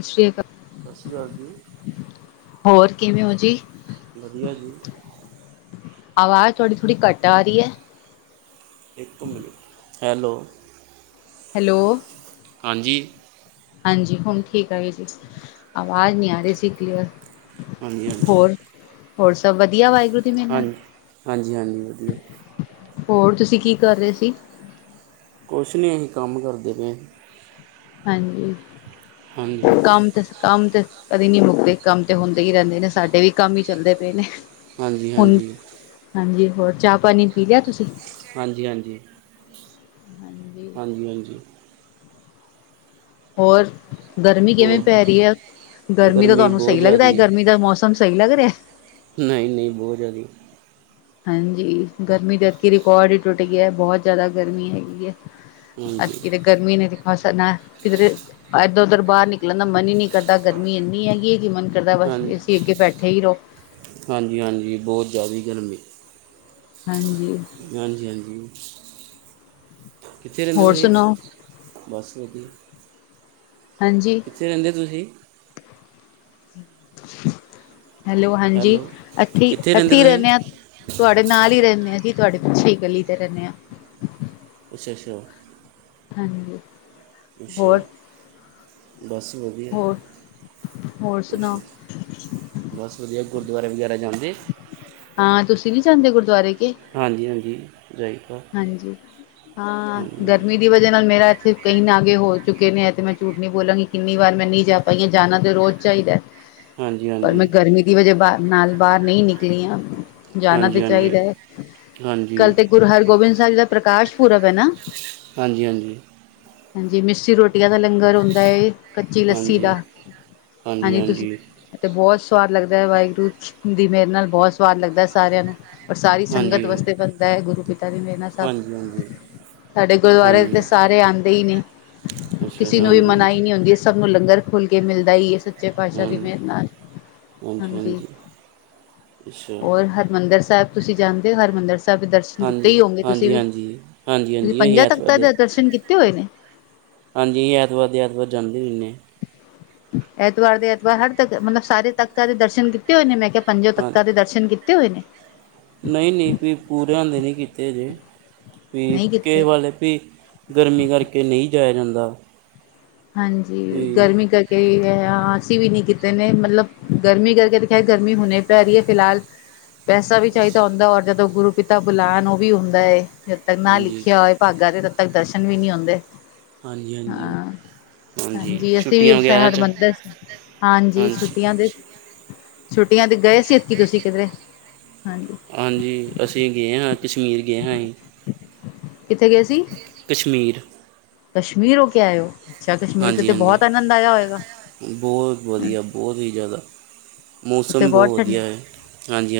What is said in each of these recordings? ਸਤਿ ਸ਼੍ਰੀ ਅਕਾਲ ਸਤਿ ਸ੍ਰੀ ਅਕਾਲ ਜੀ ਹੋਰ ਕਿਵੇਂ ਹੋ ਜੀ ਵਧੀਆ ਜੀ ਆਵਾਜ਼ ਥੋੜੀ ਥੋੜੀ ਘੱਟ ਆ ਰਹੀ ਹੈ ਇੱਕ ਹੈਲੋ ਹੈਲੋ ਹਾਂਜੀ ਹਾਂਜੀ, ਹੁਣ ਠੀਕ ਆ ਗਈ ਜੀ। ਆਵਾਜ਼ ਨਹੀਂ ਆ ਰਹੀ ਸੀ ਕਲੀਅਰ। ਹਾਂਜੀ ਹਾਂਜੀ‌। ਹੋਰ ਹੋਰ ਸਭ ਵਧੀਆ ਪਾਜੀ। ਹਾਂਜੀ, ਹਾਂਜੀ ਹਾਂਜੀ ਵਧੀਆ। ਹੋਰ ਤੁਸੀਂ ਕੀ ਕਰ ਰਹੇ ਸੀ? ਕੁਛ ਨਹੀਂ, ਅਸੀ ਕੰਮ ਕਰਦੇ ਪਏ। ਹਾਂਜੀ ਹਾਂਜੀ ਕੰਮ ਤੇ- ਕੰਮ ਤਾਂ ਕਦੇ ਨਹੀਂ ਮੁੱਕਦੇ। ਕੰਮ ਤਾ ਹੁੰਦੇ ਹੀ ਰਹਿੰਦੇ ਨੇ। ਸਾਡੇ ਵੀ ਕੰਮ ਹੀ ਚੱਲਦੇ ਪਏ ਨੇ। ਹਾਂਜੀ ਹੁਣ ਹਾਂਜੀ ਹਾਂਜੀ, ਹੋਰ ਚਾਹ ਪਾਣੀ ਪੀ ਲਿਆ ਤੁਸੀਂ? ਹਾਂਜੀ ਹਾਂਜੀ। ਹਾਂਜੀ ਹਾਂਜੀ। ਹੋਰ? ਗਰਮੀ ਕਿਵੇਂ ਹੋਰ ਪੈ ਰਹੀ ਬ- ਹੈ? ਗਰਮੀ ਤਾਂ ਤੁਹਾਨੂੰ ਸਹੀ ਲੱਗਦਾ ਗਰਮੀ ਦਾ? ਮੌਸਮ ਸਹੀ ਲੱਗ ਰਿਹਾ ਹੈ? ਨਹੀਂ-ਨਹੀਂ ਬਹੁਤ ਜ਼ਿਆਦਾ- ਹਾਂਜੀ, ਗਰਮੀ ਦਾ ਐਤਕੀ ਰਿਕਾਰਡ ਹੀ ਟੁੱਟ ਗਿਆ। ਬਹੁਤ ਜ਼ਿਆਦਾ ਗਰਮੀ ਹੈਗੀ ਐ। ਹਾਂਜੀ ਐਤਕੀ ਤੇ ਗਰਮੀ ਨੇ- ਹਾਂ, ਸਾਡਾ ਕਿਧਰੇ ਇੱਧਰ-ਉੱਧਰ ਬਾਹਰ ਨਿਕਲਣ ਦਾ ਮਨ ਹੀ ਨਹੀਂ ਕਰਦਾ। ਗਰਮੀ ਇੰਨੀ ਹੈਗੀ ਕਿ ਮੰਨ- ਹਾਂਜੀ ਹਾਂਜੀ ਹਾਂਜੀ, ਬਹੁਤ ਜ਼ਿਆਦੀ ਗਰਮੀ। ਹਾਂਜੀ ਹਾਂਜੀ ਹਾਂਜੀ। ਕਿੱਥੇ ਰਹਿੰਦੇ ਹੋਰ ਤੁਸੀਂ? ਸੁਣਾਓ ਬਸ ਵਧੀਆ- ਹਾਂਜੀ ਕਿੱਥੇ ਰਹਿੰਦੇ ਤੁਸੀਂ? [inaudible] ਹੈਲੋ, ਹਾਂਜੀ, ਹੈਲੋ ਏਥੀ ਕਿੱਥੇ ਰਹਿੰਦੇ ਏਥੀ ਤੁਸੀਂ ਰਹਿਣੇ ਆ, ਤੁਹਾਡੇ ਨਾਲ ਹੀ ਰਹਿਣੇ ਆ ਜੀ। ਤੁਹਾਡੇ ਪਿੱਛੇ ਹੀ ਗਲੀ ਤੇ ਰਹਿਣੇ ਆ। ਅੱਛਾ ਅੱਛਾ। ਹਾਂਜੀ। ਅੱਛਾ। ਹੋਰ ਬਸ ਵਧੀਆ ਜੀ। ਹੋਰ ਹੋਰ ਅੱਛਾ, ਸੁਣਾਓ ਬਸ ਵਧੀਆ। ਗੁਰੂਦੁਆਰੇ ਵਗੈਰਾ ਜਾਂਦੇ? ਹਾਂ ਤੁਸੀਂ ਵੀ ਜਾਂਦੇ ਓ ਗੁਰਦੁਆਰੇ? ਕੇ ਹਾਂਜੀ ਹਾਂਜੀ। ਜਾਈਦਾ ਹਾਂਜੀ ਹਾਂ, ਹਾਂਜੀ ਗਰਮੀ ਦੀ ਵਜ੍ਹਾ ਨਾਲ ਮੇਰਾ ਇੱਥੇ- ਕਈ ਨਾਗੇ ਹੋ ਚੁੱਕੇ ਨੇ। ਏ ਤੇ ਮੈਂ ਝੂਠ ਨਹੀਂ ਬੋਲਾਂਗੀ। ਕਿੰਨੀ ਵਾਰ ਮੈਂ ਨਹੀਂ ਜਾ ਪਾਈਆ। ਜਾਣਾ ਤਾਂ ਰੋਜ਼ ਚਾਹੀਦਾ- ਹਾਂਜੀ ਪਰ ਮੈਂ ਹਾਂਜੀ ਗਰਮੀ ਦੀ ਵਜ੍ਹਾ ਨਾਲ ਬਾਹਰ ਨਹੀਂ ਨਿਕਲੀ ਆ। ਜਾਣਾ ਹਾਂਜੀ ਤੇ ਹਾਂਜੀ ਚਾਹੀਦਾ ਐ। ਹਾਂਜੀ ਕੱਲ ਤੇ ਗੁਰੂ ਹਰਗੋਬਿੰਦ ਸਾਹਿਬ ਜੀ ਦਾ ਪ੍ਰਕਾਸ਼ ਪੁਰਬ ਐ ਨਾ? ਹਾਂਜੀ ਹਾਂਜੀ। ਹਾਂਜੀ, ਮਿੱਸੀ ਰੋਟੀਆਂ ਦਾ ਲੰਗਰ ਹੁੰਦਾ ਏ। ਕੱਚੀ ਲੱਸੀ ਦਾ ਹਾਂਜੀ ਹਾਂਜੀ ਹਾਂਜੀ ਤੁਸੀਂ ਬਹੁਤ- ਸਵਾਦ ਲੱਗਦਾ। ਵਾਹਿਗੁਰੂ ਦੀ ਮੇਹਰ ਨਾਲ ਬਹੁਤ ਸਵਾਦ ਲੱਗਦਾ ਸਾਰਿਆਂ ਨੂੰ। ਪਰ ਸਾਰੀ ਸੰਗਤ ਹਾਂਜੀ ਹਾਂਜੀ ਵਾਸਤੇ ਬਣਦਾ ਗੁਰੂ ਪਿਤਾ ਦੀ ਮਿਹਰ ਨਾ ਹਾਂਜੀ ਹਾਂਜੀ ਸਭ- ਸਾਡੇ ਗੁਰਦੁਆਰੇ ਤੇ ਹਾਂਜੀ ਸਾਰੇ ਆਂਦੇ ਈ ਨੇ। ਅੱਛਾ ਕਿਸੇ ਨੂੰ ਵੀ ਹਾਂਜੀ ਮਨਾਹੀ ਹਾਂਜੀ ਨੀ ਹੁੰਦੀ ਇਹ ਸਭ ਨੂੰ ਲੰਗਰ ਖੁਲ ਕੇ ਮਿਲਦਾ ਈ ਸ- ਸੱਚੇ ਪਾਤਸ਼ਾਹ ਦੀ ਹਾਂਜੀ ਮੇਹਰ ਨਾਲ, ਹਾਂਜੀ। ਅੱਛਾ ਹੋਰ, ਹਰਿਮੰਦਰ ਸਾਹਿਬ ਤੁਸੀਂ ਜਾਂਦੇ ਹੋ? ਹਰਿਮੰਦਰ ਸਾਹਿਬ ਦੇ ਦਰਸ਼ਨ ਕੀ ਤੇ ਹਾਂਜੀ ਹੀ ਹੋਓਗੇ ਤੁਸੀਂ ਹਾਂਜੀ ਵੀ। ਹਾਂਜੀ ਹਾਂਜੀ ਤੁਸੀਂ ਹਾਂਜੀ ਅਸੀਂ ਪੰਜਾਂ ਐਤਵਾਰ ਤਖ਼ਤ ਦੇ ਦਰਸ਼ਨ ਕੀਤੇ ਹੋਏ ਨੇ? ਹਾਂਜੀ, ਐਤਵਾਰ ਤੇ ਐਤਵਾਰ ਜਾਂਦੇ ਰਹਿਣੇ ਆ। ਐਤਵਾਰ ਦੇ ਐਤਵਾਰ ਹਰ ਤੱਖਤ, ਮਤਲਬ ਸਾਰੇ ਤਖ਼ਤਾਂ ਦੇ ਦਰਸ਼ਨ ਕੀਤੇ ਹੋਏ ਨੇ ਮੈਂ ਕਿਹਾ। ਪੰਜੋਂ ਹਾਂ ਹਾਂ ਤਖ਼ਤਾਂ ਦੇ ਦਰਸ਼ਨ ਕੀਤੇ ਹੋਏ ਨੇ? ਨਹੀਂ ਨਹੀਂ ਜੀ ਪੂਰਿਆਂ ਦੇ ਨੀ ਕੀਤੇ ਹਜੇ। ਵੇਖ ਨਹੀਂ ਕੇ ਕੀਤੇ ਵੱਲ ਵੀ ਗਰਮੀ ਕਰਕੇ ਨਹੀਂ ਜਾਇਆ ਜਾਂਦਾ। ਹਾਂਜੀ, ਵੀ ਗਰਮੀ ਕਰਕੇ ਵੀ ਐ ਅਸੀਂ ਵੀ ਨਹੀਂ ਕੀਤੇ ਨੇ। ਮਤਲਬ ਗਰਮੀ ਕਰਕੇ ਤਾਂ ਖੈਰ, ਗਰਮੀ ਹੋਣੀ ਪੈ ਰਹੀ ਹੈ ਫਿਲਹਾਲ ਪੈਸਾ ਵੀ ਚਾਹੀਦਾ ਅੱਛਾ ਹੁੰਦਾ ਔਰ ਜਦੋਂ ਗੁਰੂ ਪਿਤਾ ਬੁਲਾਨ ਉਹ ਵੀ ਹੁੰਦਾ ਏ। ਜਦ ਤੱਕ ਨਾ ਹਾਂਜੀ ਲਿਖਿਆ ਹੋਏ ਭਾਗਾਂ, ਤੇ ਤਦ ਤੱਕ ਦਰਸ਼ਨ ਵੀ ਨੀ ਹੁੰਦੇ। ਹਾਂਜੀ, ਹਾਂਜੀ। ਹਾਂ, ਹਾਂਜੀ, ਅਸੀਂ ਵੀ ਛੁੱਟੀਆਂ ਇਸ ਵਗੈਰਾ 'ਚ ਹਰਿਮੰਦਰ, ਹਾਂਜੀ, ਛੁੱਟੀਆਂ ਦੇ ਛੁੱਟੀਆਂ ਤੇ ਗਏ ਸੀ ਐਤਕੀ ਤੁਸੀਂ ਕਿਧਰੇ? ਹਾਂਜੀ। ਹਾਂਜੀ, ਅਸੀਂ ਗਏ ਆ ਕਸ਼ਮੀਰ ਗਏ ਆ ਹੀ। ਕਿੱਥੇ ਗਏ ਸੀ? ਕਸ਼ਮੀਰ। ਕਸ਼ਮੀਰ ਹੋ ਕੇ ਆਏ ਹੋ? ਅੱਛਾ ਕਸ਼ਮੀਰ ਹਾਂਜੀ ਤੇ ਹਾਂਜੀ ਬਹੁਤ ਆਨੰਦ ਆਇਆ ਹੋਏਗਾ। ਬਹੁਤ ਵਧੀਆ ਬਹੁਤ ਹੀ ਜ਼ਿਆਦਾ ਉੱਥੇ ਮੌਸਮ ਬਹੁਤ ਠੰਡ, ਵਧੀਆ ਹੈ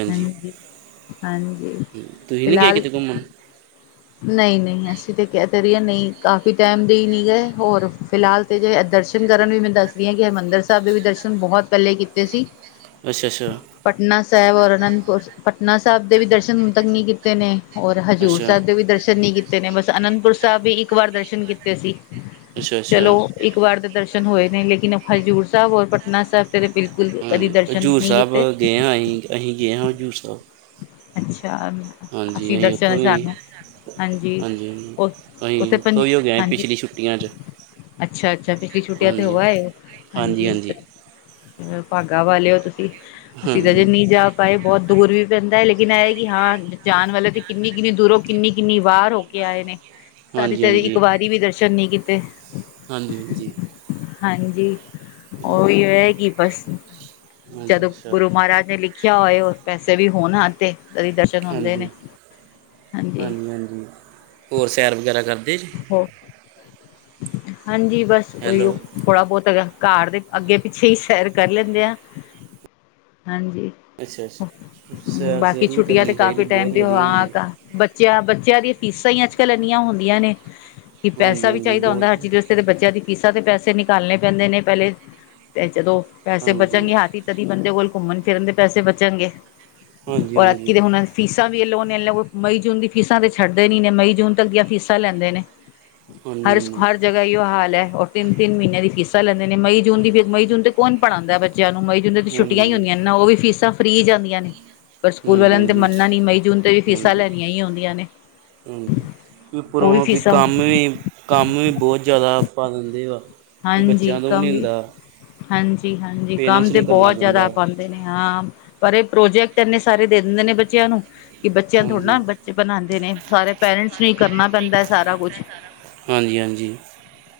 ਹਾਂਜੀ। ਹਾਂਜੀ। ਤੁਸੀਂ ਨਹੀਂ ਗਏ ਫਿਲਹਾਲ ਕਿਤੇ ਘੁੰਮਣ ਨਹੀਂ, ਨਹੀਂ, ਅਸੀਂ ਕਿਤੇ ਕਹਿ ਤੇ ਰਹੀ ਆ ਨਹੀਂ। ਕਾਫ਼ੀ ਟਾਈਮ ਦੇ ਹੀ ਨੀ ਗਏ, ਹੋਰ, ਫਿਲਹਾਲ ਤੇ ਜੇ ਦਰਸ਼ਨ ਕਰਨ ਵੀ ਮੈਨੂੰ ਦੱਸਦੀ ਕਿ ਹਰਿਮੰਦਰ ਸਾਹਿਬ ਦੇ ਵੀ ਦਰਸ਼ਨ ਬਹੁਤ ਪਹਿਲੇ ਕੀਤੇ ਸੀ ਅੱਛਾ ਅੱਛਾ ਪਟਨਾ ਸਾਹਿਬ ਔਰ ਅਨੰਦਪੁਰ, ਪਟਨਾ ਸਾਹਿਬ ਦੇ ਵੀ ਦਰਸ਼ਨ ਹੁਣ ਤੱਕ ਨਹੀਂ ਕੀਤੇ ਨੇ। ਔਰ ਹਜ਼ੂਰ ਅੱਛਾ ਸਾਹਿਬ ਦੇ ਵੀ ਦਰਸ਼ਨ ਨੀ ਕੀਤੇ ਨੇ, ਬਸ ਅਨੰਦਪੁਰ ਸਾਹਿਬ ਵੀ ਇੱਕ ਵਾਰ ਦਰਸ਼ਨ ਕੀਤੇ ਸੀ। ਅੱਛਾ ਅੱਛਾ ਚਲੋ, ਇੱਕ ਵਾਰ ਦੇ ਦਰਸ਼ਨ ਹੋਏ ਨੇ ਲੇਕਿਨ ਹਜ਼ੂਰ ਸਾਹਬ ਔਰ ਪਟਨਾ ਸਾਹਬ ਦੇ ਬਿਲਕੁਲ ਕਦੀ ਦਰ ਜ਼ੂਰ ਸਾਹਬ ਗਏ ਹਾਂ ਅਹੀ, ਅਹੀ ਗਏ ਹਾਂ ਜ਼ੂਰ ਸਾਹਬ। ਅੱਛਾ, ਅਸੀਂ ਉੱਥੋਂ ਦਰਸ਼ਨ ਵੀ ਸਾਨੂੰ ਹਾਂਜੀ। ਹਾਂਜੀ ਉ ਅਸੀਂ ਉੱਥੇ, ਉੱਥੋਂ ਹੀ ਹੋ ਗਏ ਹਾਂਜੀ। ਪਿਛਲੀ ਛੁੱਟੀਆਂ 'ਚ ਅੱਛਾ, ਅੱਛਾ, ਪਿਛਲੀ ਛੁੱਟੀਆਂ ਤੇ ਹੋ ਹਾਂਜੀ ਆਏ ਹੋ? ਹਾਂਜੀ। ਭਾਗਾ ਵਾਲੇ ਹੋ ਤੁਸੀਂ। ਅਸੀਂ ਤਾਂ ਜੇ ਹਾਂਜੀ ਨਹੀਂ ਜਾ ਪਾਏ ਬਹੁਤ ਦੂਰ ਵੀ ਪੈਂਦਾ ਲੇਕਿਨ ਇਹ ਕਿ ਹਾਂ ਜਾਣ ਵਾਲੇ ਤੇ ਕਿੰਨੀ-ਕਿੰਨੀ ਦੂਰੋਂ, ਕਿੰਨੀ-ਕਿੰਨੀ ਵਾਰ ਹੋ ਕੇ ਆਏ ਨੇ ਸਾਰੀ ਹਾਂਜੀ ਸਾਰੀ, ਤੇ ਇੱਕ ਹਾਂਜੀ ਵਾਰੀ ਵੀ ਦਰਸ਼ਨ ਨਹੀਂ ਕੀਤੇ। ਹਾਂਜੀ, ਹਾਂਜੀ। ਹਾਂਜੀ। ਉਹਹੀ ਹੋ ਕਿ ਬਸ ਹਾਂਜੀ ਜਦੋਂ ਅੱਛਾ ਗੁਰੂ ਮਹਾਰਾਜ ਨੇ ਲਿਖਿਆ ਹੋਏ, ਪੈਸੇ ਵੀ ਹੋਣ ਤੇ [unintelligible] ਦੀ ਦਰਸ਼ਨ ਹੁੰਦੇ ਨੇ, ਹਾਂਜੀ ਹਾਂਜੀ। ਹੋਰ ਸੈਰ ਵਗੈਰਾ ਕਰਦੇ ਜੇ? ਹੋ ਹਾਂਜੀ, ਬਸ ਉਹੀਓ ਹੈਲੋ ਥੋੜਾ ਬਹੁਤ ਹੈਗਾ ਘਰ ਦੇ ਅੱਗੇ-ਪਿੱਛੇ ਹੀ ਸੈਰ ਕਰ ਲੈਂਦੇ ਆ, ਹਾਂਜੀ। ਅੱਛਾ, ਅੱਛਾ। ਸੈਰ ਬਾਕੀ ਸੈਰ ਵੀ ਛੁੱਟੀਆਂ ਤੇ ਕਰਨੀ ਚਾਹੀਦੀ ਕਾਫੀ ਟਾਈਮ ਬਹੁਤ ਦੀ ਵਧੀਆ ਹੁੰਦੀ [unintelligible] ਬੱਚਿਆਂ, ਬੱਚਿਆਂ ਦੀ ਫੀਸਾਂ ਹੀ ਅੱਜ-ਕੱਲ ਇੰਨੀਆਂ ਹੁੰਦੀਆਂ ਨੇ, ਕਿ ਪੈਸਾ ਹਾਂਜੀ ਵੀ ਹਾਂਜੀ ਚਾਹੀਦਾ ਬਹੁਤ ਹੁੰਦਾ ਹਰ ਚੀਜ਼ ਵਸਤੇ ਤੇ ਬੱਚਿਆਂ ਦੀ ਫੀਸਾਂ ਦੇ ਪੈਸੇ ਨਿਕਾਲਣੇ ਪੈਂਦੇ ਨੇ ਪਹਿਲੇ, ਤੇ ਜਦੋਂ ਪੈਸੇ ਹਾਂਜੀ ਬਚਣ ਹਥ ਤਦੀ ਬੰਦੇ ਕੋਲ ਘੁੰਮਣ-ਫਿਰਨ ਦੇ ਪੈਸੇ ਬਚਣਗੇ। ਹਾਂਜੀ ਔਰ ਔਤਕੀ ਹਾਂਜੀ ਦੇ ਹੁਣ ਫੀਸਾਂ [unintelligible] ਮਈ, ਜੂਨ ਦੀ ਫੀਸਾਂ ਤੇ ਛੱਡਦੇ ਨੀ ਨੇ, ਮਈ-ਜੂਨ ਤੱਕ ਦੀਆਂ ਫੀਸਾਂ ਲੈਂਦੇ ਨੇ। ਹਾਂਜੀ ਹਰ, ਹਰ ਜਗ੍ਹਾ ਈ ਇਹੀਓ ਹਾਲ ਹੈ ਔਰ ਤਿੰਨ-ਤਿੰਨ ਮਹੀਨਿਆਂ ਦੀ ਫੀਸਾਂ ਲੈਂਦੇ ਨੇ, ਮਈ, ਜੂਨ ਦੀ ਫਿਰ, ਮਈ-ਜੂਨ ਨ ਤੇ ਕੋਨ ਪੜਾਂਦਾ ਬ ਚਿਆ ਨੂੰ, ਮਈ-ਜੂਨ ਦੀ ਛੁੱਟਿਆ ਹੀ ਹਾਂਜੀ ਹੁੰਦੀਆਂ ਨੇ ਉਹ ਵੀ ਫੀਸਾਂ ਫਰੀ ਜਾਂਦੀਆਂ ਨੇ। ਪਰ ਸਕੂਲ ਵਾਲਿਆਂ ਨੇ ਤਾਂ ਹਾਂਜੀ ਹਾਂਜੀ ਮੰਨਣਾ ਨਹੀਂ, ਮਈ-ਜੂਨ ਤੇ ਵੀ ਫੀਸਾਂ ਲੈਣੀਆਂ ਹੀ ਹੁੰਦੀਆ ਨੇ। ਹੂੰ, ਉਹ ਉਪਰੋਂ ਵੀ, ਫੀਸਾਂ ਕੰਮ ਵੀ, ਕੰਮ ਵੀ, ਬਹੁਤ ਜ਼ਿਆਦਾ ਪਾ ਦਿੰਦੇ ਵਾ। ਵੀ ਹਾਂਜੀ ਬੱਚਿਆਂ ਤੋਂ ਕੰਮ ਨਹੀਂ ਵੀ। ਹੁੰਦਾ ਹਾਂਜੀ-ਹਾਂਜੀ, ਕੰਮ ਪੇਰੈਂਟਸ ਤੇ ਨੂੰ ਕਰਨਾ ਬਹੁਤ ਜ਼ਿਆਦਾ ਪੈਂਦਾ ਪਾਂਦੇ ਨੇ ਹਾਂ ਪਰ ਇਹ ਪ੍ਰੋਜੈਕਟ ਇੰਨੇ ਸਾਰੇ ਦੇ ਦਿੰਦੇ ਨੇ ਬੱਚਿਆਂ ਨੂੰ ਕਿ ਬੱਚਿਆਂ ਥੋੜ੍ਹਾ ਹਾਂਜੀ ਨਾ, ਬੱਚੇ ਬਣਾਂਦੇ ਨੇ। ਸਾਰੇ ਪੇਰੈਂਟਸ ਨੂੰ ਹੀ ਕਰਨਾ ਪੈਂਦਾ ਹੈ ਸਾਰਾ ਕੁਛ। ਹਾਂਜੀ, ਹਾਂਜੀ।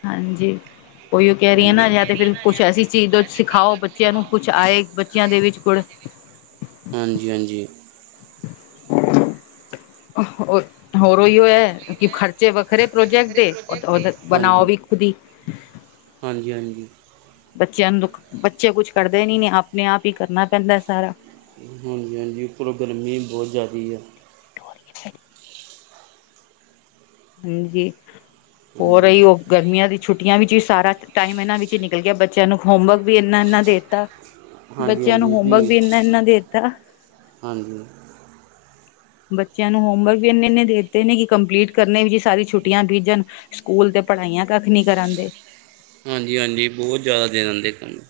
ਹਾਂਜੀ ਕੋਈ ਉਹ ਕਹਿ ਤੇ ਰਹੀ ਹੈ ਹਾਂਜੀ ਨਾ ਜਾਂ ਤੇ ਫਿਰ ਕੁਛ ਐਸੀ ਚੀਜ਼ ਸਿਖਾਓ ਬੱਚਿਆਂ ਨੂੰ ਕੁਛ ਆਏ ਬੱਚਿਆਂ ਦੇ ਵਿੱਚ ਕੁੜ ਕੁਛ ਹਾਂਜੀ ਹਾਂਜੀ ਹੋਰ ਉਹੀਓ ਹੈ ਕਿ ਖਰਚੇ ਵ ਖਰੇ ਪ੍ਰੋਜੈਕਟ ਦੇ ਬਣਾਓ ਹਾਂਜੀ ਵੀ ਖੁਦੀ ਹਾਂਜੀ ਬੱਚਿਆਂ ਨੂੰ ਦੁੱਖ ਬੱਚੇ ਕੁਛ ਕਰਦੇ ਨੀ ਆਪਣੇ ਆਪ ਹੀ ਕਰਨਾ ਪੈਂਦਾ ਸਾਰਾ ਹਾਂਜੀ ਹਾਂਜੀ ਉੱਪਲੋਂ ਗਰਮੀ ਬਹੁਤ ਜ਼ਿਆਦਾ ਆ [unintelligible] ਹਾਂਜੀ ਹੋ ਹਾਂਜੀ ਰਹੀ ਉਹ ਗਰਮੀਆਂ ਦੀ ਛੁੱਟੀ ਛੁਟੀਆਂ ਵਿੱਚ ਵੀ ਸਾਰਾ ਟਾਈਮ ਇਹਨਾਂ ਵਿੱਚ ਨਿਕਲ ਗਿਆ ਬੱਚਿਆਂ ਨੂੰ ਹੋਮਵਰਕ ਵੀ ਇੰਨਾ ਇਨਾ ਦੇ ਦਿੱਤਾ ਹਾਂਜੀ ਬੱਚਿਆਂ ਨੂੰ ਹਾਂਜੀ ਹੋਮਵਰਕ ਵੀ ਇਨਾ ਇਨਾ ਦੇ ਦਿੱਤਾ ਹਾਂਜੀ ਬੱਚਿਆਂ ਨੂੰ ਹੋਮਵਰਕ ਵੀ ਇੰਨੇ ਇੰਨੇ ਦੇਤੇ ਨੇ ਕਿ ਕੰਪਲੀਟ ਕਰਨੇ ਵੀ ਜੀ ਸਾਰੀ ਛੁੱਟੀਆਂ ਬੀਜਣ ਸਕੂਲ ਦੇ ਪੜ੍ਹਾਈਆਂ ਕੱਖ ਨਹੀਂ ਕਰਾਂਦੇ। ਹਾਂਜੀ ਹਾਂਜੀ, ਬਹੁਤ ਜ਼ਿਆਦਾ ਦੇ ਦਿੰਦੇ ਕੰਮ।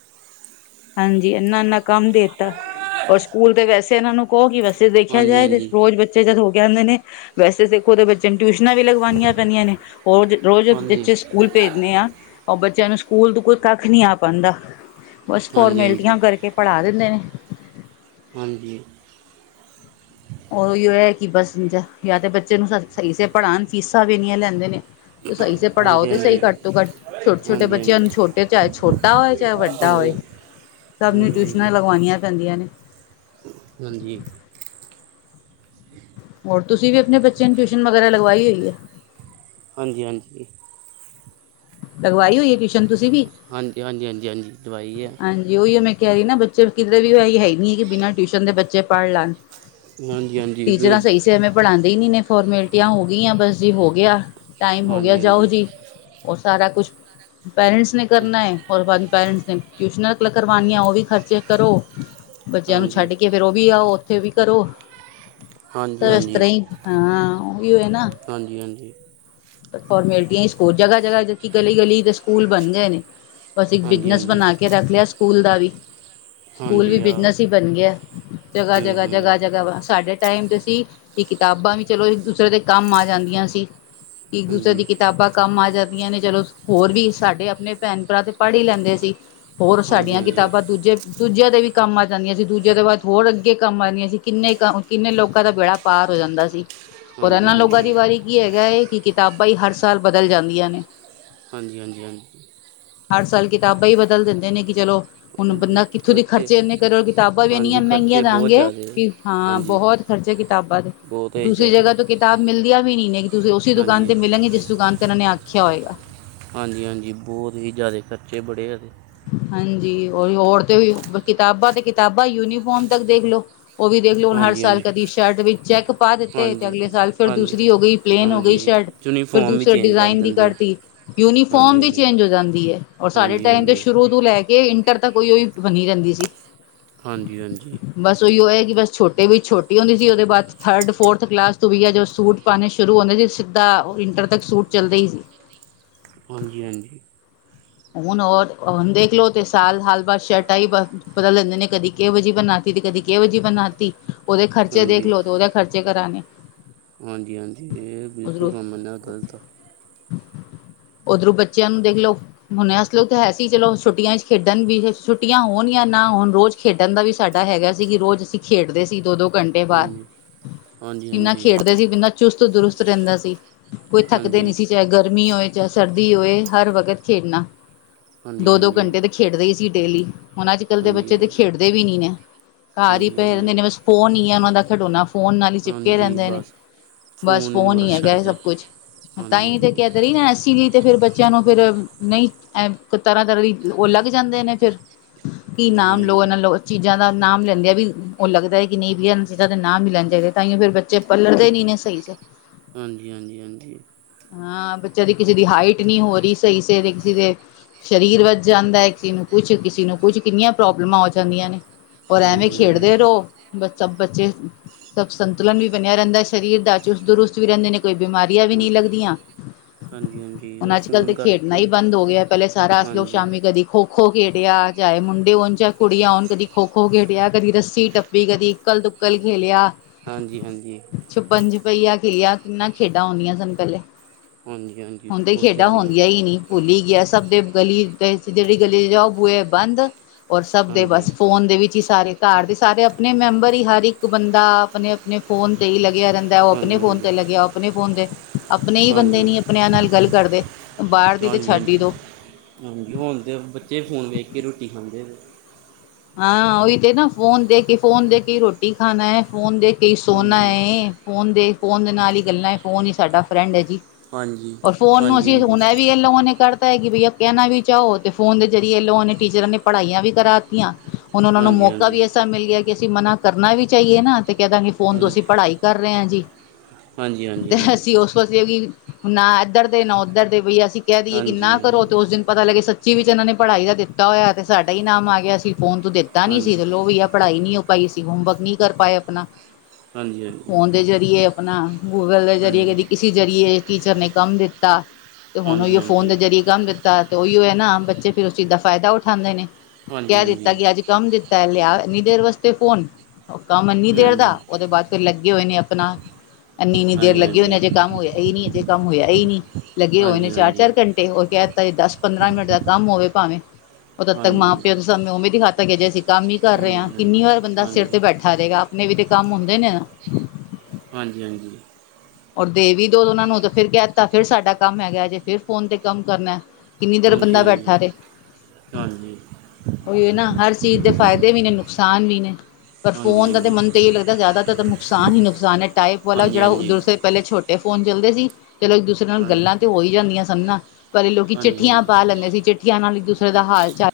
ਹਾਂਜੀ, ਇੰਨਾ ਇੰਨਾ ਕੰਮ ਦੇਤਾ ਔਰ ਸਕੂਲ ਤੇ ਵੈਸੇ ਇਹਨਾਂ ਨੂੰ ਕਹੋ ਕੀ ਵੈ ਜੇ ਦੇਖਿਆ ਹਾਂਜੀ ਜਾਏ ਤੇ ਹਾਂਜੀ ਰੋਜ਼ ਬੱਚੇ ਜਦ ਹੋ ਕੇ ਆਂਦੇ ਨੇ। ਵੈਸੇ ਦੇਖੋ ਤਾਂ ਬੱਚਿਆਂ ਨੂੰ ਟਿਊਸ਼ਨਾਂ ਵੀ ਲਗਵਾਣੀਆਂ ਪੈਂਦੀਆਂ ਨੇ। ਰੋਜ਼ ਰੋਜ਼ ਹਾਂਜੀ ਜਿੱਥੇ ਸਕੂਲ ਭੇਜਨੇ ਆ ਓ ਬੱ ਬੱਚਿਆਂ ਨੂੰ ਸਕੂਲ ਤੋਂ ਕੋਈ ਕੱਖ ਨਹੀਂ ਆ ਪਾਂਦਾ ਬਸ ਹਾਂਜੀ ਹਾਂਜੀ ਫੋਰਮੈਲਿਟੀਆਂ ਕਰਕੇ ਪੜ੍ਹਾ ਦਿੰਦੇ ਨੇ। ਹਾਂਜੀ, ਓਹੀ ਐ ਕਿ ਬਸ ਜਾਂ ਤੇ ਬੱਚੇ ਨੂੰ ਸਹੀ ਸੇ ਪੜ੍ਹਾਣ ਫੀਸਾਂ ਵੀ ਇੰਨੀਆਂ ਲੈਂਦੇ ਨੇ। ਸਹੀ ਸੀ ਪੜ੍ਹਾਓ ਹਾਂਜੀ ਤੇ ਸਹੀ ਹਾਂਜੀ ਘੱਟ ਤੋਂ ਘੱਟ ਛੋਟੇ ਛੋਟੇ ਹਾਂਜੀ ਬੱਚਿਆਂ ਨੂੰ ਛੋਟੇ ਚਾਹੇ ਛੋਟਾ ਹੋਏ ਚਾਹੇ ਵੱਡਾ ਹੋਏ। [inaudible] ਸਭ ਨੂੰ ਹਾਂਜੀ ਟਿਊਸ਼ਨਾਂ ਹਾਂਜੀ ਲਗਵਾਣੀਆ ਪੈਂਦੀਆਂ ਨੇ। ਹਾਂਜੀ, ਹੋਰ ਤੁਸੀਂ ਵੀ ਆਪਣੇ ਬੱਚਿਆਂ ਨੂੰ ਟਿਊਸ਼ਨ ਵਗੈਰਾ ਲਗਵਾਈ ਹੋਈ ਐ। ਹਾਂਜੀ ਹਾਂਜੀ, ਲਗਵਾਈ ਹੋਈ ਐ ਟਿਊਸ਼ਨ ਤੁਸੀਂ ਵੀ ਹਾਂਜੀ-ਹਾਂਜੀ, ਹਾਂਜੀ-ਹਾਂਜੀ, ਹਾਂਜੀ, ਉਹੀ ਮੈਂ ਕਹਿ ਰਹੀ ਨਾ ਬੱਚੇ ਕਿਧਰੇ ਵੀ ਇਹੀ ਹੈਈ ਨੀ ਕਿ ਬਿਨਾਂ ਟਿਊਸ਼ਨ ਦੇ ਬੱਚੇ ਪੜ੍ਹ ਲੈਣ। ਹਾਂਜੀ ਹਾਂਜੀ ਟੀਚਰਾਂ ਬ- ਸਹੀ ਸੀ ਐਵੇਂ ਪੜ੍ਹਾਂਦੇ ਈ ਨੀ ਨੇ ਫੋਰਮੈਲਿਟੀਆਂ ਹੋ ਗਈਆਂ ਬਸ ਜੀ ਹੋ ਗਿਆ ਟਾਈਮ ਹੋ ਗਿਆ ਹਾਂਜੀ ਜਾਓ ਹਾਂਜੀ ਜੀ। ਉਹ ਸਾਰਾ ਕੁਛ ਪੈਰੈਂਟਸ ਨੇ ਕਰਨਾ ਔਰ ਬਾਅਦ ਪੈਰੈਂਟਸ ਨੇ ਟਿਊਸ਼ਨਾਂ ਕਰਵਾਣੀਆਂ ਉਹ ਵੀ ਖਰਚੇ ਕਰੋ। ਬੱਚਿਆਂ ਨੂੰ ਹਾਂਜੀ ਛੱਡ ਕੇ ਫੇਰ ਉਹ ਵੀ ਆਓ। ਉੱਥੇ ਵੀ ਕਰੋ। ਹਾਂਜੀ ਸਭ ਏਸ ਤਰ੍ਹਾਂ ਹਾਂਜੀ ਹੀ ਹਾਂ ਓਹੀ ਆ ਨਾ, ਹਾਂਜੀ ਹਾਂਜੀ ਫੋਰਮੈਲਿਟੀਆਂ [unintelligible] ਜਗ੍ਹਾ ਜਗ੍ਹਾ ਜਦ ਕੀ ਗਲੀ ਗਲੀ ਦੇ ਸਕੂਲ ਬਣ ਗਏ ਨੇ। ਬਸ ਇੱਕ ਹਾਂਜੀ ਬਿਜਨਸ ਹਾਂਜੀ ਬਣਾ ਕੇ ਰੱਖ ਲਿਆ ਸਕੂਲ ਦਾ ਵੀ। ਸਕੂਲ ਵੀ ਹਾਂਜੀ ਆਹੋ ਬਿਜਨਸ ਹੀ ਬਣ ਗਿਆ ਜਗ੍ਹਾ ਹੂੰ ਜਗ੍ਹਾ ਹੂੰ ਜਗ੍ਹਾ ਜਗ੍ਹਾ ਸਾਡੇ ਟਾਈਮ ਤੇ ਸੀ ਵੀ ਕਿਤਾਬਾਂ ਵੀ ਚਲੋ ਇੱਕ ਦੂਸਰੇ ਦੇ ਕੰਮ ਆ ਜਾਂਦੀਆਂ ਸੀ ਇੱਕ ਦੂਸਰੇ ਹਾਂਜੀ ਦੀ ਕਿਤਾਬਾਂ ਕੰਮ ਆ ਜਾਂ ਆਂ ਨੇ ਚਲੋ ਹੋਰ ਵੀ ਸਾਡੇ ਆਪਣੇ ਭੈਣ ਭਰਾ ਤੇ ਪੜ੍ਹ ਹੀ ਲੈਂਦੇ ਸੀ। ਹੋਰ ਹਾਂਜੀ ਸਾਡੀਆਂ ਹਾਂਜੀ ਕਿਤਾਬਾਂ ਦੂਜੇ ਦੂਜਿਆਂ ਤੇ ਵੀ ਕੰਮ ਆ ਜਾਂਦੀਆਂ ਸੀ ਦੂਜਿਆਂ ਦੇ ਬਾਅਦ ਹੋਰ ਅੱਗੇ ਕੰਮ ਆ ਜਾਂਦੀਆਂ ਸੀ ਕਿੰਨੇ ਕ ਕਿੰਨੇ ਲੋਕਾਂ ਦਾ ਬੇੜਾ ਪਾਰ ਹੋਇਆ। ਹੋ ਜਾਂਦਾ ਸੀ। ਪਰ ਹਾਂਜੀ ਹਾਂਜੀ ਇਹਨਾਂ ਲੋਕਾਂ ਦੀ ਹਾਂਜੀ ਵਾਰੀ ਕੀ ਹੈਗਾ ਹੈ ਕਿ ਕਿਤਾਬਾਂ ਹੀ ਹਰ ਸਾਲ ਬਦਲ ਜਾਂਦੀਆਂ ਨੇ। ਹਾਂਜੀ-ਹਾਂਜੀ, ਹਾਂਜੀ ਹਰ ਸਾਲ ਕਿਤਾਬਾਂ ਹੀ ਬਦਲ ਦਿੰਦੇ ਨੇ ਕਿ ਚਲੋ। ਹੁਣ ਬੰਦਾ ਕਿੱਥੋਂ ਦੇ ਖਰਚੇ ਇੰਨੇ ਕਰੋ ਕਿਤਾਬਾਂ ਵੀ ਇੰਨੀਆਂ ਹਾਂਜੀ ਮਹਿੰਗੀਆਂ ਖਰਚੇ ਬਹੁਤ ਦਾਂਗੇ ਜ਼ਿਆਦੇ ਆ। ਕਿ ਹਾਂ ਹਾਂਜੀ ਬਹੁਤ ਕਿਤਾਬਾਂ ਤੇ ਬਹੁਤ ਹੀ ਦੂਸਰੀ ਜ਼ਿਆਦੇ ਜਗ੍ਹਾ ਤੋਂ ਕਿਤਾਬ ਮਿਲਦੀਆਂ। ਵੀ ਨੀ ਨੇ ਕਿ ਤੁਸੀਂ ਉਸੇ ਦੁਕਾਨ ਹਾਂਜੀ ਤੇ ਮਿਲਾਂਗੇ ਜਿਸ ਦੁਕਾਨ ਤੇ ਇਹਨਾਂ ਨੇ ਆਖਿਆ ਹੋਏਗਾ। ਹਾਂਜੀ-ਹਾਂਜੀ, ਬਹੁਤ ਹੀ ਜ਼ਿਆਦਾ ਖਰਚੇ ਬੜੇ ਹੈਗੇ। ਹਾਂਜੀ, ਹੋਰ ਤੇ ਕਿਤਾਬਾਂ ਤੇ ਕਿਤਾਬਾਂ ਯੂਨੀਫੋਮ ਤੱਕ ਦੇਖਲੋ। ਉਹ ਵੀ ਦੇਖ ਲਓ ਹੁਣ ਹਰ ਹਾਂਜੀ ਸਾਲ ਹਾਂਜੀ ਕਦੀ ਸ਼ਰਟ ਦੇ ਵਿੱਚ ਚੈੱਕ ਪਾ ਦਿੱਤੇ ਤੇ ਹਾਂਜੀ ਅਗਲੇ ਸਾਲ ਫਿਰ ਹਾਂਜੀ ਦੂਸਰੀ ਹੋ ਗਈ ਪਲੇਨ ਹੋ ਹਾਂਜੀ ਗਈ ਸ਼ਰਟ ਫਿਰ ਯੂਨੀਫਾਰਮ ਵੀ ਦੂਸਰੇ ਚੇਂਜ ਕਰ ਡਿਜ਼ਾਇਨ ਦੀ ਦਿੰਦੇ ਕਰਤੀ ਹਾਂਜੀ ਯੂਨੀਫੋਰਮ ਵੀ ਹਾਂਜੀ ਚੇਂਜ ਹੋ ਜਾਂਦੀ ਐ ਔਰ ਸਾਡੇ ਹਾਂਜੀ ਟਾਈਮ ਤੇ ਹਾਂਜੀ ਸ਼ੁਰੂ ਲੈ ਕੇ ਇੰਟਰ ਤਾਂ ਕੋਈ ਉਹੀ ਬਣੀ ਰਹਿੰਦੀ ਸੀ। ਹਾਂਜੀ-ਹਾਂਜੀ, ਬਸ ਉਹੀ ਉਹ ਹੈ ਬਸ ਛੋਟੇ ਵੀ ਛੋਟੀ ਹੁੰਦੀ ਸੀ ਉਹਦੇ ਬਾਅਦ ਥਰਡ ਫੋਰਥ ਕਲਾਸ ਤੋਂ ਵੀ ਆ ਜੋ ਸੂਟ ਪਾਉਣੇ ਸ਼ੁਰੂ ਹੁੰਦੇ ਸੀ ਸਿੱਧਾ ਇੰਟਰ ਤੱਕ ਸੂਟ ਚੱਲਦੇ ਹੀ ਸੀ। ਹਾਂਜੀ-ਹਾਂਜੀ, ਹੁਣ ਹੋਰ ਹੁਣ ਦੇਖਲੋ ਤੇ ਸਾਲ ਹਾਲ ਬਾਅਦ ਸ਼ਰਟਾਂ ਹੀ ਬਦਲ ਲੈਂਦੇ ਨੇ ਕਦੀ ਕਿਹੋ ਜੀ ਬਣਾ ਤੀ, ਕਦੀ ਕਦੀ ਕਿਹੋ ਜੀ ਬਣਾ ਤੀ ਉਹਦੇ ਖਰਚੇ ਦੇਖ ਲੋ ਤੇ ਉਹਦੇ ਖਰਚੇ ਕਰਾਣੇ। ਹਾਂਜੀ-ਹਾਂਜੀ ਇਹ ਬਿਲਕੁਲ ਉਧਰੋਂ ਕੰਮ ਨਾ ਗ਼ਲਤ ਆ। ਉਧਰੋਂ ਬੱਚਿਆਂ ਨੂੰ ਦੇਖ ਲਓ। ਹੁਨ ਐਸ ਲਈ ਤੋਂ ਹੈ ਸੀ ਚਲੋ ਛੁੱਟੀਆਂ ਚ ਖੇਡਣ ਵੀ ਛੁੱਟੀਆਂ ਹੋਨ ਯਾ ਨਾ ਹੋਨ ਰੋਜ਼ ਖੇਡਣ ਦਾ ਵੀ ਸਾਡਾ ਹੈ। ਹੈਗਾ ਸੀ ਕਿ ਰੋਜ਼ ਅਸੀਂ ਖੇਡਦੇ ਸੀ ਦੋ-ਦੋ ਘੰਟੇ ਬਾਹਰ, ਹਾਂਜੀ ਹਾਂਜੀ ਕਿੰਨਾ ਹਾਂਜੀ ਖੇਡਦੇ ਸੀ, ਕਿੰਨਾ ਚੁਸਤ ਦੁਰੁਸਤ ਰਹਿੰਦਾ ਸੀ। ਕੋਈ ਥੱਕਦੇ ਨਹੀਂ ਹਾਂਜੀ ਸੀ, ਚਾਹੇ ਗਰਮੀ ਹੋਏ, ਚਾਹੇ ਸਰਦੀ ਹੋਏ ਹਰ ਵਕਤ ਖੇਡਨਾ। ਹਾਂਜੀ ਹਾਂਜੀ ਦੋ-ਦੋ ਘੰਟੇ ਤੇ ਖੇਡਦੇ ਹੀ ਸੀ ਡੇਲੀ, ਹੁਨ ਅੱਜ ਕੱਲ੍ਹ ਦੇ ਹਾਂਜੀ ਬੱਚੇ ਤੇ ਖੇਡਦੇ ਵੀ ਨੀ ਨੇ। ਘਰ ਹੀ ਹਾਂਜੀ ਪਏ ਰਹਿੰਦੇ ਨੇ ਹਾਂਜੀ ਬਸ ਫੋਨ ਹੀ ਆ ਉਹਨਾਂ ਦਾ ਖਿਡੌਨਾ, ਫੋਨ ਨਾਲ ਹੀ ਚਿਪਕੇ ਹਾਂਜੀ ਰਹਿੰਦੇ ਨੇ। ਬਸ ਬਸ ਫੋਨ ਹੀ ਹੈਗਾ ਹੈ ਸਭ ਕੁਛ, ਤਾਂ ਹਾਂਜੀ ਹੀ ਤੇ ਹਾਂਜੀ ਕਹਿ ਤੇ ਰਹੀ ਆਂ ਅਸੀ ਵੀ ਤੇ ਫੇਰ ਬੱਚਿਆਂ ਨੂੰ ਫੇਰ ਨਹੀਂ ਤਰ੍ਹਾਂ-ਤਰ੍ਹਾਂ ਦੀ ਉਹ ਲੱਗ ਜਾਂਦੇ ਨੇ ਫੇਰ ਕੀ ਹਾਂਜੀ ਨਾਮ ਲੋ ਹਾਂਜੀ ਨਾ ਲੋ, ਚੀਜ਼ਾਂ ਦਾ ਨਾਮ ਲੈਂਦੇ ਐ ਵੀ ਉਹ ਲੱਗਦਾ ਕਿ ਨਹੀਂ ਵੀ ਇਹਨਾਂ ਚੀਜ਼ਾਂ ਦੇ ਨਾਮ ਨਹੀ ਲੇਂਦੇ ਹੇਗੇ, ਤਾਂਈ ਫੇਰ ਬੱਚੇ ਪਲਰਦੇ ਨੀ ਨੇ ਸਹੀ ਸੇਰ। ਹਾਂਜੀ, ਹਾਂਜੀ, ਹਾਂਜੀ। ਹਾਂ ਬੱਚਿਆਂ ਦੀ ਕਿਸੇ ਦੀ ਹਾਈਟ ਨਹੀਂ ਹੋ ਰਹੀ ਸਹੀ ਸੇ ਤੇ ਕਿਸੇ ਦੇ ਸਰੀਰ ਵੱਧ ਜਾਂਦਾ ਹੈ, ਕਿਸੇ ਨੂੰ ਕੁਛ, ਕਿਸੇ ਨੂੰ ਕੁਛ ਕਿੰਨੀਆਂ ਪ੍ਰੋਬਲਮਾਂ ਹੋ ਜਾਂਦੀਆਂ ਨੇ। ਔਰ ਐਵੇਂ ਹਾਂਜੀ ਹਾਂਜੀ ਖੇਡਦੇ ਰਹੋ ਬੱਚਾ ਬੱਚੇ ਸਭ ਸੰਤੁਲਨ ਵੀ ਬਨੇਯਾ ਰਹਿੰਦਾ ਸਰੀਰ ਦਾ, ਚੁਸਤ ਦੁਰੁਸਤ ਵੀ ਰਹਿੰਦੇ ਨੇ। ਕੋਈ ਬਿਮਾਰੀਆਂ ਵੀ ਹਾਂ- ਨਹੀਂ ਲੱਗਦੀਆਂ ਹਾਂਜੀ ਹਾਂਜੀ ਉਹ ਹੁਨ ਅੱਜ ਕੱਲ੍ਹ ਫੋਨ ਦੇ ਹੁਨ ਕਰਕੇ ਐ ਈ ਬੰਦ ਹੋ ਗਿਆ, ਪਹਿਲੇ ਸਾਰਾ ਅਸੀਂ ਲੋਕ ਹਾਂਜੀ ਸ਼ਾਮੀ ਕਦੀ ਖੋ ਖੋ ਖੇਡਿਆ ਚਾਹੇ ਮੁੰਡੇ ਹੋਨ, ਚਾਹੇ ਕੁੜੀਆਂ ਹੋਨ ਕਦੀ ਖੋ-ਖੋ ਖੇਡਿਆ, ਕਦੀ ਰੱਸੀ ਟੱਪੀ, ਕਦੀ ਇਕੱਲ ਦ ਉਕਲ ਖੇਲੇਆ। ਹਾਂਜੀ-ਹਾਂਜੀ। ਪਹੀਆ ਖੇਲੀਆਂ ਕਿੰਨਾ ਖੇਡਾਂ ਹੁੰਂਦੀਆਂ ਸਨ ਪਹਿਲੇ। ਹਾਂਜੀ-ਹਾਂਜੀ, ਬਹੁਤ ਜ਼ਿਆਦੀਆ। ਯਹੀ ਨਹੀਂ ਭੁੱਲ ਹੀ ਗਿਆ ਸਭ ਦੇ ਗਲੀ [unintelligible] ਜਿਹੜੀ ਗਲੀ ਚ ਜਾਓ, ਬੂਏ ਬੰਦ ਔਰ ਸਭ ਦੇ ਹਾਂਜੀ ਬਸ ਫੋਨ ਦੇ ਵਿੱਚ ਹੀ ਸਾਰੇ ਘਰ ਦੇ ਸਾਰੇ ਅਪਨੇ ਮੈਂਬਰ ਹੀ ਹਰ ਇੱਕ ਬੰਦਾ ਅਪਨੇ-ਅਪਨੇ ਫੋਨ ਤੇ ਹੀ ਲੱ ਲੱਗਿਆ ਰਹਿੰਦਾ ਉਹ ਆਪਨੇ ਹਾਂਜੀ ਫੋਨ ਹਾਂਜੀ ਤੇ ਲੱਗਿਆ, ਆਪਨੇ ਫੋਨ ਤੇ ਅਪਨੇ ਬੰਦੇ ਨੀ ਅਪਨੇਆਂ ਨਾਲ ਗੱਲ ਕਰਦੇ। ਬਾਹਰ ਦੀ ਤੇ ਛੱਡ ਹੀ ਹਾਂਜੀ-ਹਾਂਜੀ, ਦੋ ਹਾਜੀਂ ਹੁਨ ਤੇ ਬੱਚੇ ਫੋਨ ਵੇਖ ਕੇ ਰੋਟੀ ਖਾਂਦੇ ਜੇ। ਹਾਂ ਉਹੀ ਤੇ ਨਾ ਫੋਨ ਦੇ ਕੇ, ਫੋਨ ਦੇ ਕੇ ਰੋਟੀ ਖਾਣਾ ਐ, ਫੋਨ ਦੇਖ ਕਈ ਸੋਨਾ ਹਾਂਜੀ ਏ, ਫੋਨ ਦੇ, ਫੋਨ ਦੇ ਨਾਲ ਹੀ ਗੱਲਾਂ ਐ, ਫੋਨ ਹੀ ਸਾਡਾ ਫਰੈਂਡ ਹੈ ਜੀ। ਹਾਂਜੀ ਔਰ ਫੋਨ ਨੂੰ ਹਾਂਜੀ ਹਾਂਜੀ ਅਸੀਂ ਹੁਨ ਇਹ ਵੀ ਲੋਗੋ ਨੇ ਕਰ ਪਤਾ ਹੈ ਕਿ ਬਈਆ ਕਹਿਨਾ ਵੀ ਚਾਹੋ ਤੇ ਫੋਨ ਦੇ ਜ਼ਰੀਏ ਲੋਗੋ ਨੇ ਟੀਚਰਾਂ ਨੇ ਪੜ੍ਹਾਈਆਂ ਵੀ ਕਰਾਤੀਆਂ। ਹੁਨ ਉਹਨਾਂ ਨੂੰ ਮੌਕਾ ਹਾਂਜੀ ਹਾਂਜੀ ਵੀ ਐਸਾ ਮਿਲ ਗਿਆ ਕਿ ਅਸੀਂ ਮਨਾ ਕਰਨਾ ਵੀ ਚਾਹੀਏ ਨਾ ਤੇ ਕਹਿ ਦਾਂਗੇ ਫੋਨ ਤੋਂ ਅਸੀਂ ਹਾਂਜੀ ਪੜ੍ਹਾਈ ਕਰ ਰਹੇ ਆਂ ਜੀ ਹਾਂਜੀ ਤੇ ਹਾਂਜੀ ਅਸੀਂ ਉਸ ਪਾਸੇ [unintelligible] ਨਾ ਇੱਧਰ ਦੇ ਨਾ ਉੱਧਰ ਦੇ ਬਈ ਅਸੀਂ ਕਹਿ ਦੇਈਏ ਕਿੰਨਾ ਹਾਂਜੀ ਕਰੋ ਤੇ ਉਸ ਦਿਨ ਪਤਾ ਲੱਗੇ ਸ ਜਿਵੇ ਵਿੱਚ ਇਹਨਾਂ ਨੇ ਪੜ੍ਹਾਈ ਦਾ ਦਿੱਤਾ ਹੋਇਆ ਤੇ ਸਾਡਾ ਹੀ ਨਾਮ ਆ ਗਿਆ ਅਸੀਂ ਫੋਨ ਤੂੰ ਦਿੱਤਾ ਨੀ ਹਾਂਜੀ ਸੀ ਹਾਂਜੀ ਤੇ ਲੋ ਵੀ ਆ ਪੜ੍ਹਾਈ ਨੀ ਭਾਈ ਅਸੀਂ ਹੋਮਵਰਕ ਨਹੀਂ ਕਰ ਪਾਏ ਅਪਨਾ। ਹਾਂਜੀ-ਹਾਂਜੀ। ਅਪਨਾ ਗੂਗਲ ਦੇ ਜਰੀਏ ਕਦੀ ਕਿਸੇ ਜ਼ਰੀਏ ਟੀਚਰ ਨੇ ਕੰਮ ਦਿੱਤਾ। ਤੇ ਹੁਨ ਅਇਓ ਫੋਨ ਦੇ ਜਰੀਏ ਕੰਮ ਦਿੱਤਾ ਤੇ ਉਹੀਓ ਹੈ ਨਾ ਬੱਚੇ ਫੇਰ ਉਸ ਚੀਜ਼ ਦਾ ਫਾਇਦਾ ਉਠਾਉਂਦੇ ਨੇ। ਹਾਂਜੀ-ਹਾਂਜੀ। ਤਾ ਕਿ ਅੱਜ ਕੰਮ ਦਿੱਤਾ, ਲਿਆ ਇੰਨੀ ਦੇਰ ਵਾਸਤੇ ਫੋਨ। ਉਹ ਕੰਮ ਇੰਨੀ ਦੇਰ ਦਾ, ਹਾਂਜੀ ਉਹਦੇ ਬਾਅਦ ਫਿਰ ਲੱਗੇ ਹੋਏ ਨੇ ਅਪਨਾ ਏਨੀ-ਏਨੀ ਦੇਰ ਹਾਂਜੀ ਲੱਗੀ ਹੋਏ ਨੇ ਹਾਂਜੀ ਅਜੇ ਕੰਮ ਹੋਇਆ ਹੀ ਨੀ, ਅਜੇ ਕੰਮ ਹੋਇਆ ਹੀ ਨੀ। ਹਾਂਜੀ ਲੱਗੇ ਹੋਏ ਨੇ ਚਾਰ ਚਾਰ ਹਾਂਜੀ ਘੰਟੇ ਉਹ ਕਹਿ ਦਿੱਤਾ ਜੀ ਦਸ ਪੰਦਰਾਂ ਮਿੰਟ ਦਾ ਕੰਮ ਹੋਵੇ ਭਾਵੇਂ। ਉਦ ਤੱਕ ਮਾਂ ਹਾਂਜੀ ਪਿਓ ਤੇ ਸਾਨੂੰ ਉਵੇਂ ਦਿਖਾਤਾ ਗਿਆ ਜੇ ਅਸੀਂ ਕੰਮ ਹੀ ਕਰ ਹੇ ਹਾਂ ਹਾਂਜੀ ਕਿੰਨੀ ਹਾਂਜੀ ਵਾਰ ਬੰਦਾ ਸਿਰ ਹਾਂਜੀ ਤੇ ਬੈਠਾ ਰਹੇਗਾ। ਅਪਨੇ ਵੀ ਤੇ ਕੰਮ ਹੁੰਦੇ ਨ। ਹਾਂਜੀ ਔਰ ਦੇ ਵੀ ਦੋ ਉਹਨਾ ਨੂੰ ਤੇ ਫਿਰ ਕਹਿ ਦਿੱਤਾ ਫਿਰ ਸਾਡਾ ਕੰਮ ਹੈਗਾ ਜੇ ਫਿਰ ਫੋਨ ਤੇ ਕੰਮ ਕਰਨਾ ਐ। ਕਿੰਨੀ ਦੇਰ ਹਾਂਜੀ ਬੰਦਾ ਬੈਠਾ ਹਾਂਜੀ ਰੇ, ਹਾਂਜੀ ਉਹੀ ਨਾ ਹਰ ਚੀਜ਼ ਦੇ ਫਾਇਦੇ ਵੀ ਨੇ ਨੁਕਸਾਨ ਵੀ ਨੇ ਪਰ ਹਾਂਜੀ ਹਾਂਜੀ ਹਾਂਜੀ ਫੋਨ ਦਾ ਤੇ ਹਾਂਜੀ ਮਨ ਤਾਂ ਇਹ ਲੱਗਦਾ ਜ਼ਿਆਦਾ ਤਰ ਤਾਂ, ਨੁਕਸਾਨ ਹੀ ਨੁਕਸਾਨ ਹੈ ਟਾਈਪ ਵਾਲਾ ਜੇੜਾ ਓਹ ਦੂਸਰੇ ਪਹਿਲੇ ਛੋਟੇ ਫੋਨ ਚੱਲਦੇ ਸੀ। ਚਲੋ ਇੱਕ ਦੂਸਰੇ ਨਾਲ ਹਾਂਜੀ ਗੱਲਾਂ ਤੇ ਹੋ ਈ ਜਾਂਦੀਆਂ ਸਾਨ ਨਾ ਪਰ ਇਹ ਲੋਕੀ ਹਾਂਜੀ ਚਿੱਠੀਆਂ ਹਾਂਜੀ ਪਾ ਲੈਂਦੇ ਸੀ ਚਿੱਠੀਆਂ ਨਾਲ [unintelligible] [unintelligible] ਦਾ ਹਾਲ ਚਾਲ,